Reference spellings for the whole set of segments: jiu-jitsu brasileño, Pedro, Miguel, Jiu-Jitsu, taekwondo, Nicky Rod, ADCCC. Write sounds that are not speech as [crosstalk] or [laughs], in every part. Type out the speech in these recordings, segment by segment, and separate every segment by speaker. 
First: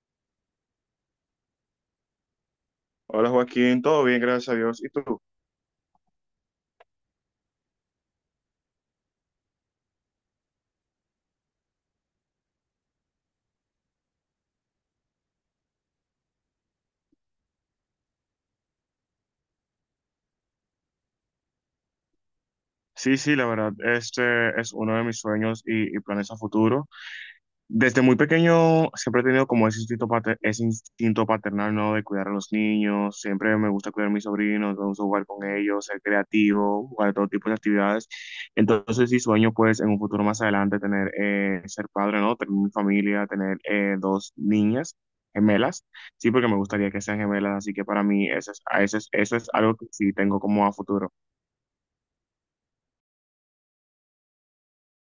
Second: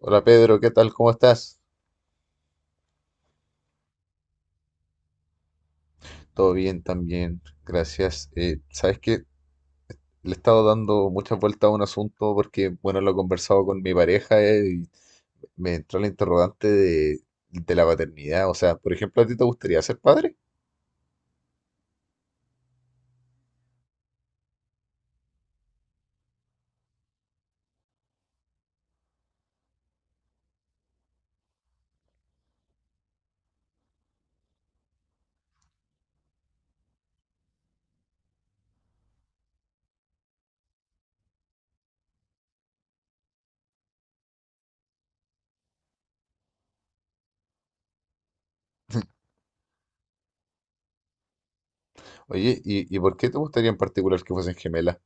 Speaker 1: Hola Pedro, ¿qué tal? ¿Cómo estás?
Speaker 2: Hola Joaquín, todo bien, gracias a Dios. ¿Y tú?
Speaker 1: Todo bien también, gracias. Sabes que le he estado dando muchas vueltas a un asunto porque, bueno, lo he conversado con mi pareja y me entró la interrogante de la paternidad. O sea, por ejemplo, ¿a ti te gustaría ser padre?
Speaker 2: Sí, sí, la verdad, este es uno de mis sueños y planes a futuro. Desde muy pequeño siempre he tenido como ese instinto, ese instinto paternal, ¿no? De cuidar a los niños, siempre me gusta cuidar a mis sobrinos, me gusta jugar con ellos, ser creativo, jugar todo tipo de actividades. Entonces sí sueño pues en un futuro más adelante tener, ser padre, ¿no? Tener mi familia, tener dos niñas gemelas, sí, porque me gustaría que sean gemelas, así que para mí eso es algo que sí tengo como a futuro.
Speaker 1: Oye, ¿¿y por qué te gustaría en particular que fuesen gemelas?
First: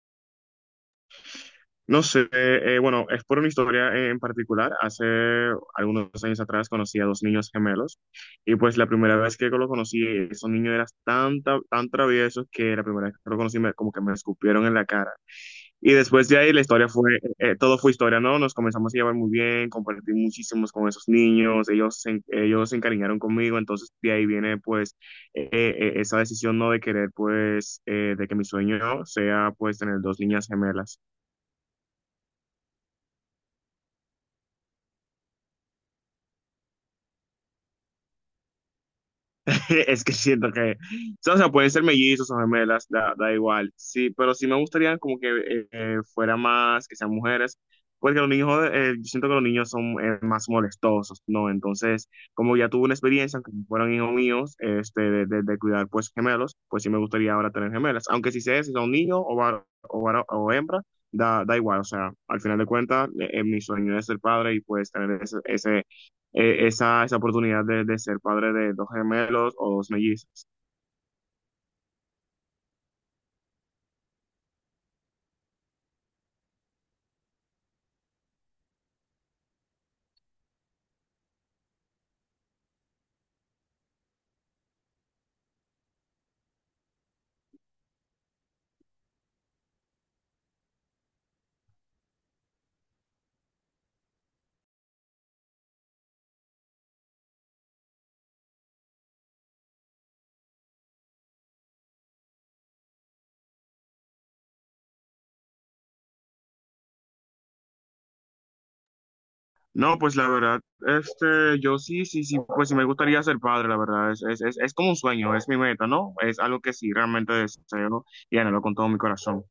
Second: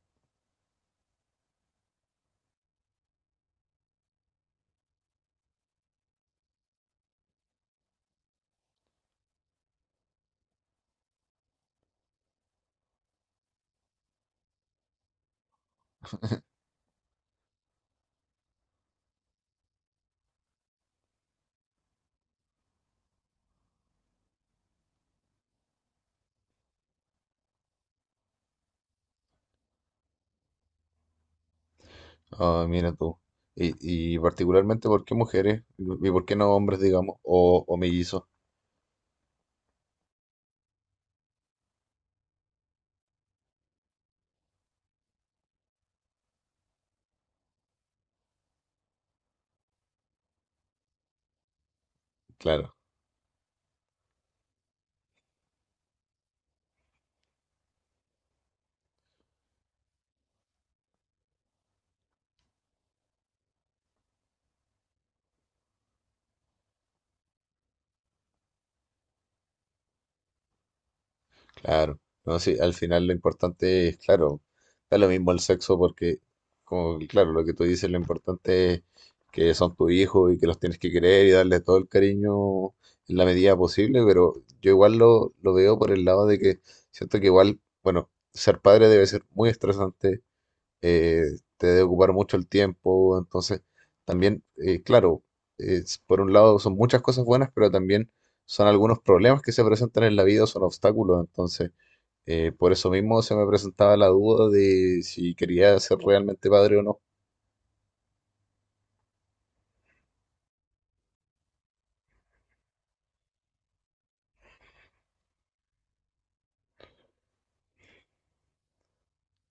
Speaker 2: No sé, bueno, es por una historia en particular. Hace algunos años atrás conocí a dos niños gemelos y pues la primera vez que lo conocí, esos niños eran tan, tan, tan traviesos que la primera vez que lo conocí como que me escupieron en la cara. Y después de ahí la historia fue, todo fue historia, ¿no? Nos comenzamos a llevar muy bien, compartí muchísimos con esos niños, ellos se encariñaron conmigo, entonces de ahí viene pues esa decisión, ¿no? De querer pues de que mi sueño sea pues tener dos niñas gemelas.
Speaker 1: Ah, mira tú. Y, y particularmente, ¿por qué mujeres? ¿Y por qué no hombres, digamos? O mellizos,
Speaker 2: [laughs] Es que siento que, o sea, pueden ser mellizos o gemelas, da, da igual. Sí, pero sí me gustaría como que fuera más, que sean mujeres, porque los niños, yo siento que los niños son más molestosos, ¿no? Entonces, como ya
Speaker 1: claro.
Speaker 2: tuve una experiencia, aunque fueron hijos míos, este, de cuidar pues gemelos, pues sí me gustaría ahora tener gemelas. Aunque si sea, si son niños o, o hembra, da, da igual. O sea, al final de cuentas, mi sueño es ser padre y pues tener ese esa oportunidad de ser padre de dos gemelos o dos mellizos.
Speaker 1: Claro, no, sí, al final lo importante es, claro, da lo mismo el sexo porque, como, que, claro, lo que tú dices, lo importante es que son tus hijos y que los tienes que querer y darle todo el cariño en la medida posible, pero yo igual lo veo por el lado de que siento que igual, bueno, ser padre debe ser muy estresante, eh, te debe ocupar mucho el tiempo, entonces también, claro, por un lado son muchas cosas buenas, pero también son algunos problemas que se presentan en la vida, son obstáculos, entonces por eso mismo se me presentaba la duda de si quería ser realmente padre o no.
Speaker 2: No, pues la verdad, este, yo sí, sí, sí, pues sí me gustaría ser padre, la verdad, es como un sueño, es mi meta, ¿no? Es algo que sí realmente deseo y anhelo con todo mi corazón.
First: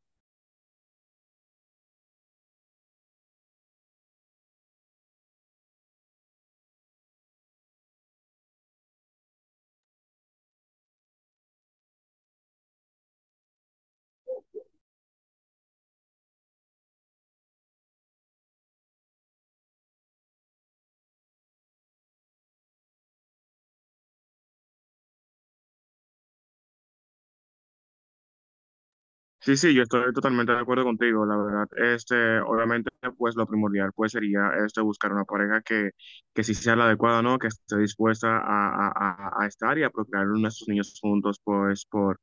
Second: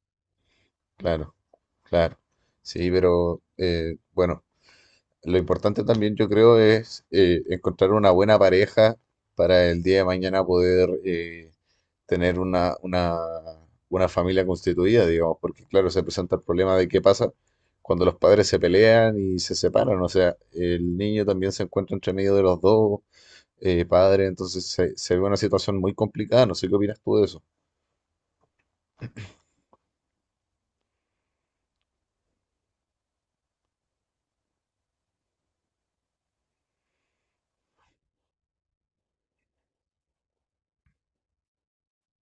Speaker 1: Claro, claro, sí, pero bueno. Lo importante también, yo creo, es encontrar una buena pareja para el día de mañana poder tener una familia constituida, digamos, porque claro, se presenta el problema de qué pasa cuando los padres se pelean y se separan, o sea, el niño también se encuentra entre medio de los dos padres, entonces se ve una situación muy complicada, no sé qué opinas tú de eso.
Speaker 2: Sí, sí, yo estoy totalmente de acuerdo contigo, la verdad. Este, obviamente, pues lo primordial pues sería este buscar una pareja que sí sea la adecuada, ¿no? Que esté dispuesta a a estar y a procrear nuestros niños juntos, pues, por,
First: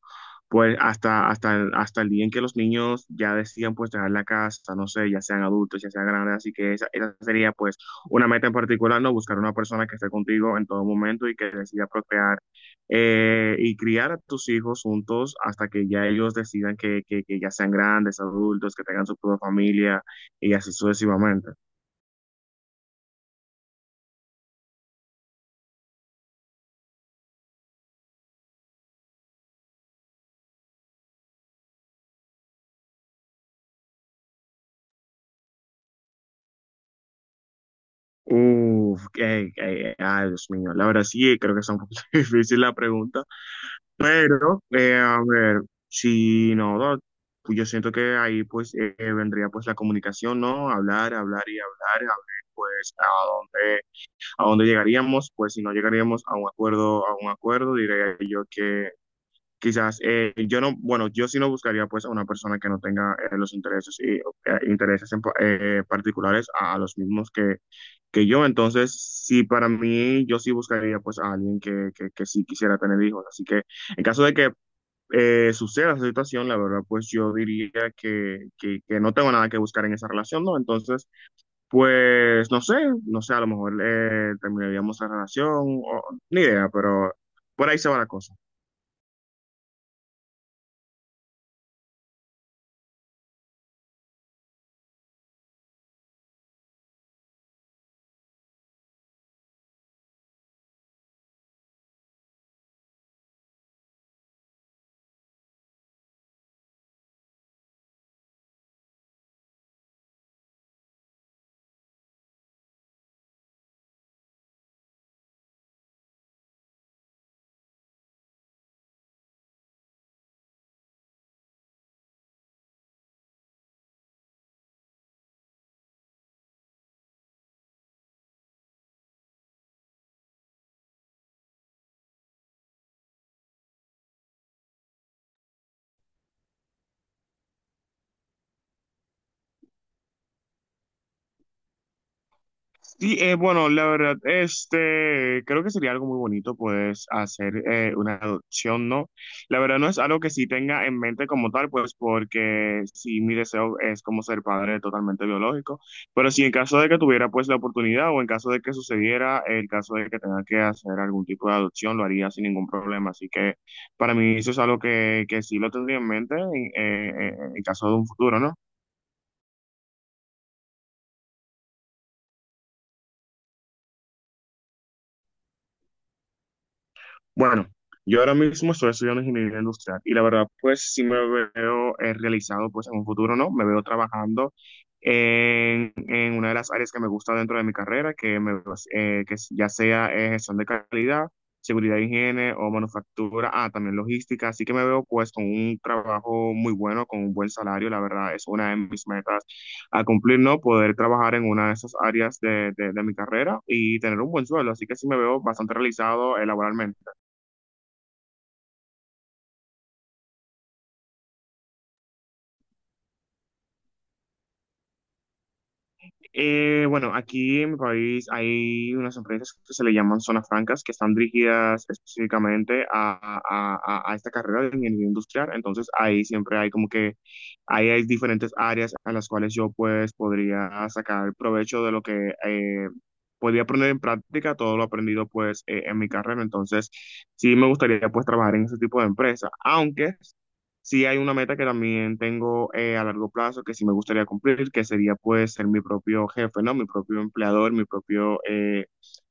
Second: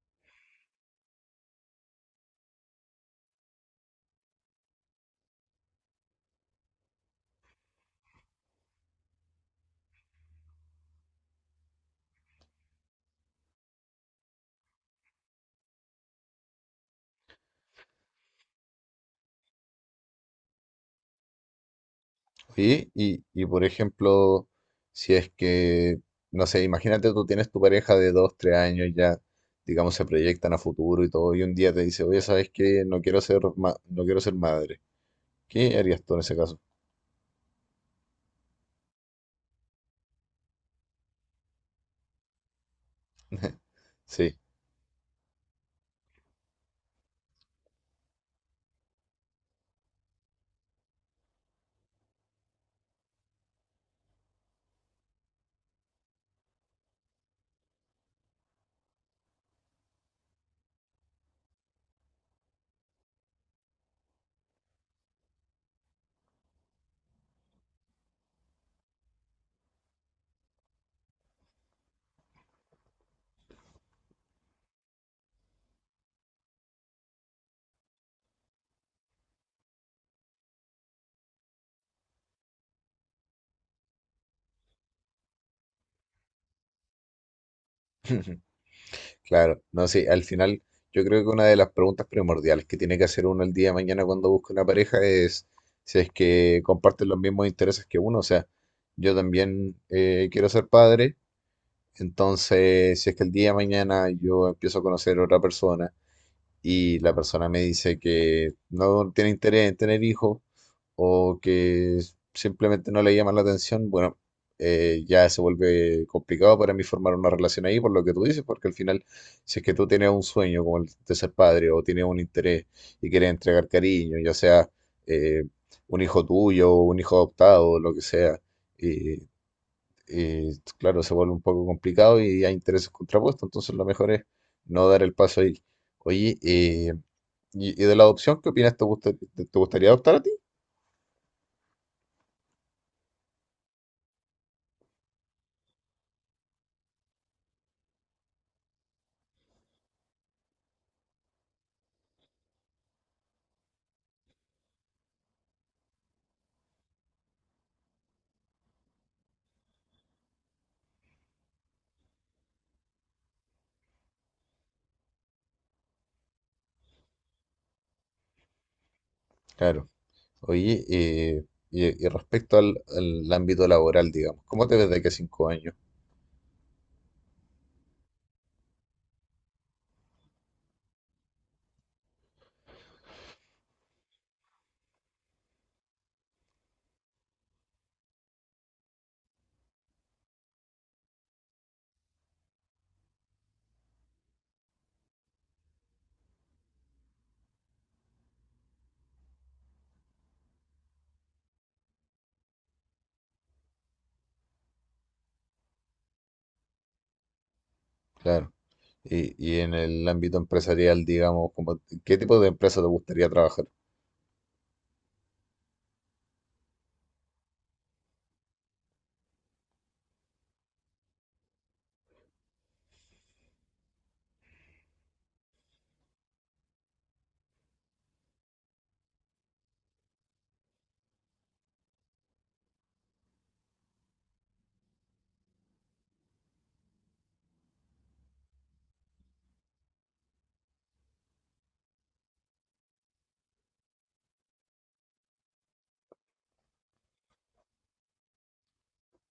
Speaker 2: pues hasta el día en que los niños ya decidan pues dejar la casa, no sé, ya sean adultos, ya sean grandes, así que esa sería pues una meta en particular, ¿no? Buscar una persona que esté contigo en todo momento y que decida procrear y criar a tus hijos juntos hasta que ya ellos decidan que ya sean grandes, adultos, que tengan su propia familia y así sucesivamente.
Speaker 1: Sí y por ejemplo, si es que, no sé, imagínate, tú tienes tu pareja de 2, 3 años ya, digamos, se proyectan a futuro y todo, y un día te dice, oye, ¿sabes qué? No quiero ser madre. ¿Qué harías tú en ese caso?
Speaker 2: Uf, que ay, Dios mío, la verdad sí, creo que es un poquito [laughs] difícil la pregunta.
Speaker 1: Sí,
Speaker 2: Pero, a ver, si no, no, pues yo siento que ahí pues vendría pues la comunicación, ¿no? Hablar, hablar y hablar, a ver pues a dónde llegaríamos, pues si no llegaríamos a un acuerdo, diría yo que quizás yo no, bueno, yo sí no buscaría pues a una persona que no tenga los intereses y particulares a los mismos que yo. Entonces, sí, para mí, yo sí buscaría pues a alguien que sí quisiera tener hijos. Así que en caso de que suceda esa situación, la verdad, pues yo diría que no tengo nada que buscar en esa relación, ¿no? Entonces, pues no sé, no sé, a lo mejor terminaríamos la relación, ni idea, pero por ahí se va la cosa.
Speaker 1: [laughs] claro, no sé, al final yo creo que una de las preguntas primordiales que tiene que hacer uno el día de mañana cuando busca una pareja es si es que comparten los mismos intereses que uno, o sea, yo también quiero ser padre. Entonces, si es que el día de mañana yo empiezo a conocer a otra persona y la persona me dice que no tiene interés en tener hijos o que simplemente no le llama la atención, bueno, ya se vuelve complicado para mí formar una relación ahí por lo que tú dices, porque al final, si es que tú tienes un sueño como el de ser padre o tienes un interés y quieres entregar cariño, ya sea eh, un hijo tuyo o un hijo adoptado, o lo que sea. eh, eh, claro, se vuelve un poco complicado y hay intereses contrapuestos, entonces lo mejor es no dar el paso ahí. Oye, y de la adopción, ¿qué opinas? ¿Te gustaría adoptar a ti?
Speaker 2: Sí, bueno, la verdad, este, creo que sería algo muy bonito, pues, hacer una adopción, ¿no? La verdad no es algo que sí tenga en mente como tal, pues, porque sí, mi deseo es como ser padre totalmente biológico, pero si en caso de que tuviera, pues, la oportunidad o en caso de que sucediera, el caso de que tenga que hacer algún tipo de adopción, lo haría sin ningún problema, así que para mí eso es algo que sí lo tendría en mente en caso de un futuro, ¿no?
Speaker 1: Claro. Oye, y respecto al, al ámbito laboral, digamos, ¿cómo te ves de aquí a 5 años?
Speaker 2: Bueno, yo ahora mismo estoy estudiando ingeniería industrial y la verdad, pues sí me veo realizado, pues en un futuro, ¿no? Me veo trabajando en una de las áreas que me gusta dentro de mi carrera, que ya sea gestión de calidad, seguridad e higiene o manufactura, ah, también logística. Así que me veo pues con un trabajo muy bueno, con un buen salario, la verdad, es una de mis metas a cumplir, ¿no? Poder trabajar en una de esas áreas de mi carrera y tener un buen sueldo. Así que sí me veo bastante realizado laboralmente.
Speaker 1: Claro. Y en el ámbito empresarial, digamos, como, ¿qué tipo de empresa te gustaría trabajar?
Speaker 2: Bueno, aquí en mi país hay unas empresas que se le llaman zonas francas, que están dirigidas específicamente a, a esta carrera de ingeniería industrial. Entonces ahí siempre hay como que, ahí hay diferentes áreas a las cuales yo pues podría sacar provecho de lo que podría poner en práctica todo lo aprendido pues en mi carrera. Entonces sí me gustaría pues trabajar en ese tipo de empresa, aunque sí hay una meta que también tengo a largo plazo que sí me gustaría cumplir, que sería pues ser mi propio jefe, ¿no? Mi propio empleador, mi propio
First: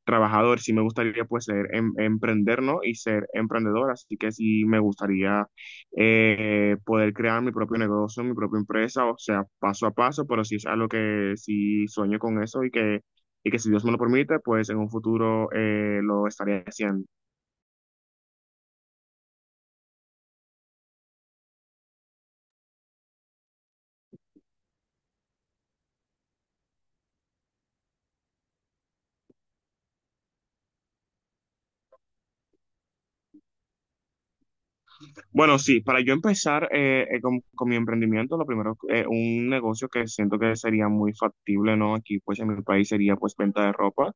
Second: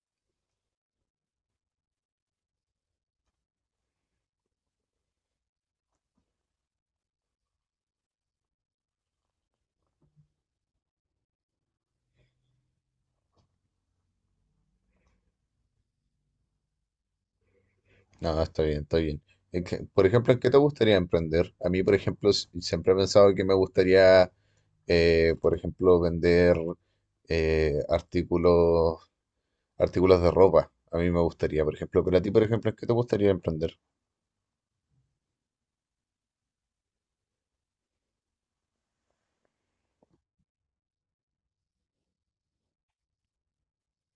Speaker 2: trabajador. Sí me gustaría pues emprender, ¿no? Y ser emprendedor. Así que sí me gustaría poder crear mi propio negocio, mi propia empresa, o sea, paso a paso, pero sí es algo que sí sueño con eso y que si Dios me lo permite, pues en un futuro lo estaré haciendo.
Speaker 1: No, no, está bien, está bien. Es que, por ejemplo, ¿en qué te gustaría emprender? A mí, por ejemplo, siempre he pensado que me gustaría, por ejemplo, vender eh, artículos, artículos, de ropa. A mí me gustaría, por ejemplo, pero a ti, por ejemplo, ¿en qué te gustaría emprender?
Speaker 2: Bueno, sí, para yo empezar con mi emprendimiento, lo primero, un negocio que siento que sería muy factible, ¿no? Aquí, pues, en mi país sería, pues, venta de ropa.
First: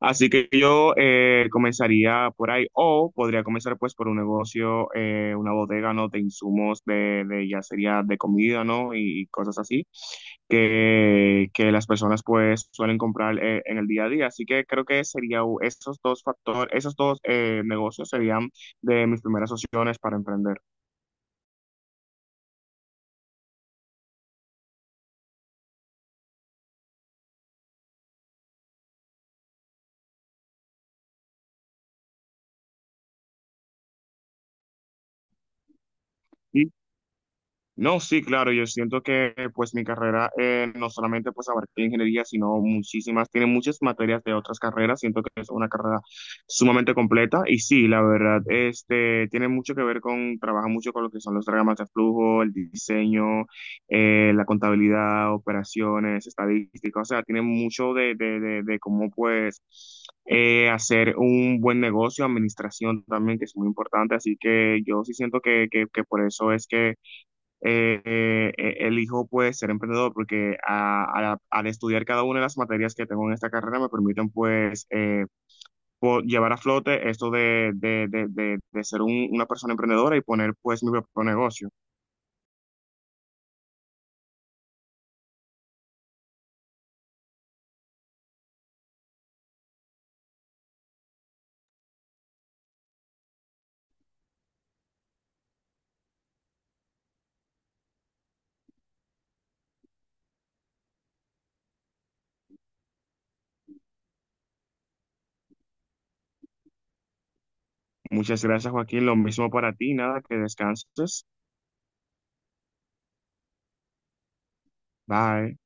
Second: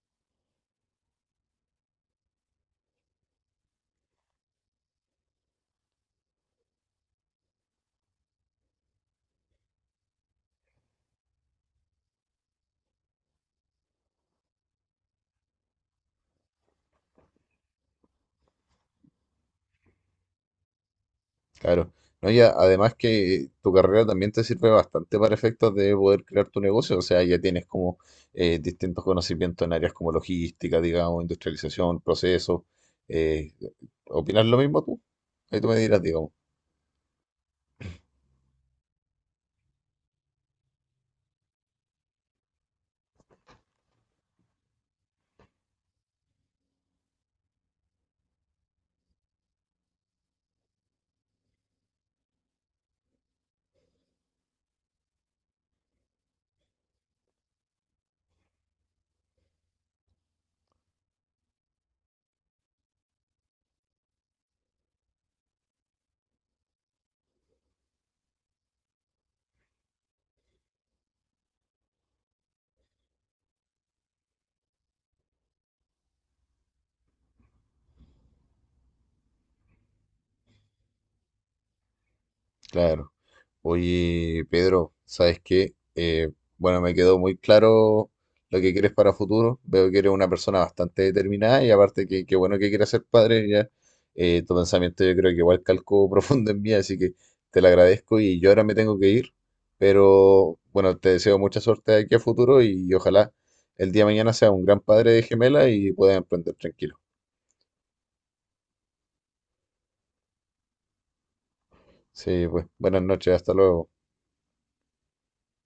Speaker 2: Así que yo comenzaría por ahí, o podría comenzar, pues, por un negocio, una bodega, ¿no? De insumos, de ya sería de comida, ¿no? Y, cosas así, que las personas, pues, suelen comprar en el día a día. Así que creo que sería esos dos factores, esos dos negocios serían de mis primeras opciones para emprender.
Speaker 1: Claro. No, ya, además que tu carrera también te sirve bastante para efectos de poder crear tu negocio. O sea, ya tienes como distintos conocimientos en áreas como logística, digamos, industrialización, procesos. Eh, ¿Opinas lo mismo tú? Ahí tú me dirás, digamos.
Speaker 2: Sí, no, sí, claro, yo siento que pues mi carrera no solamente pues abarca la ingeniería, sino muchísimas, tiene muchas materias de otras carreras, siento que es una carrera sumamente completa y sí, la verdad, este, tiene mucho que ver con, trabaja mucho con lo que son los diagramas de flujo, el diseño, la contabilidad, operaciones, estadística, o sea, tiene mucho de cómo pues hacer un buen negocio, administración también, que es muy importante, así que yo sí siento que por eso es que elijo pues ser emprendedor porque al estudiar cada una de las materias que tengo en esta carrera me permiten pues llevar a flote esto de ser una persona emprendedora y poner pues mi propio negocio.
Speaker 1: Claro. Oye, Pedro, ¿sabes qué? Bueno, me quedó muy claro lo que quieres para futuro. Veo que eres una persona bastante determinada y aparte que qué bueno que quieras ser padre ya. Tu pensamiento yo creo que igual calcó [laughs] profundo en mí, así que te lo agradezco y yo ahora me tengo que ir. Pero bueno, te deseo mucha suerte de aquí a futuro y ojalá el día de mañana seas un gran padre de gemela y puedas emprender tranquilo.
Speaker 2: Muchas gracias, Joaquín. Lo mismo para ti. Nada, que descanses.
Speaker 1: Sí, pues buenas noches, hasta luego.
Speaker 2: Bye.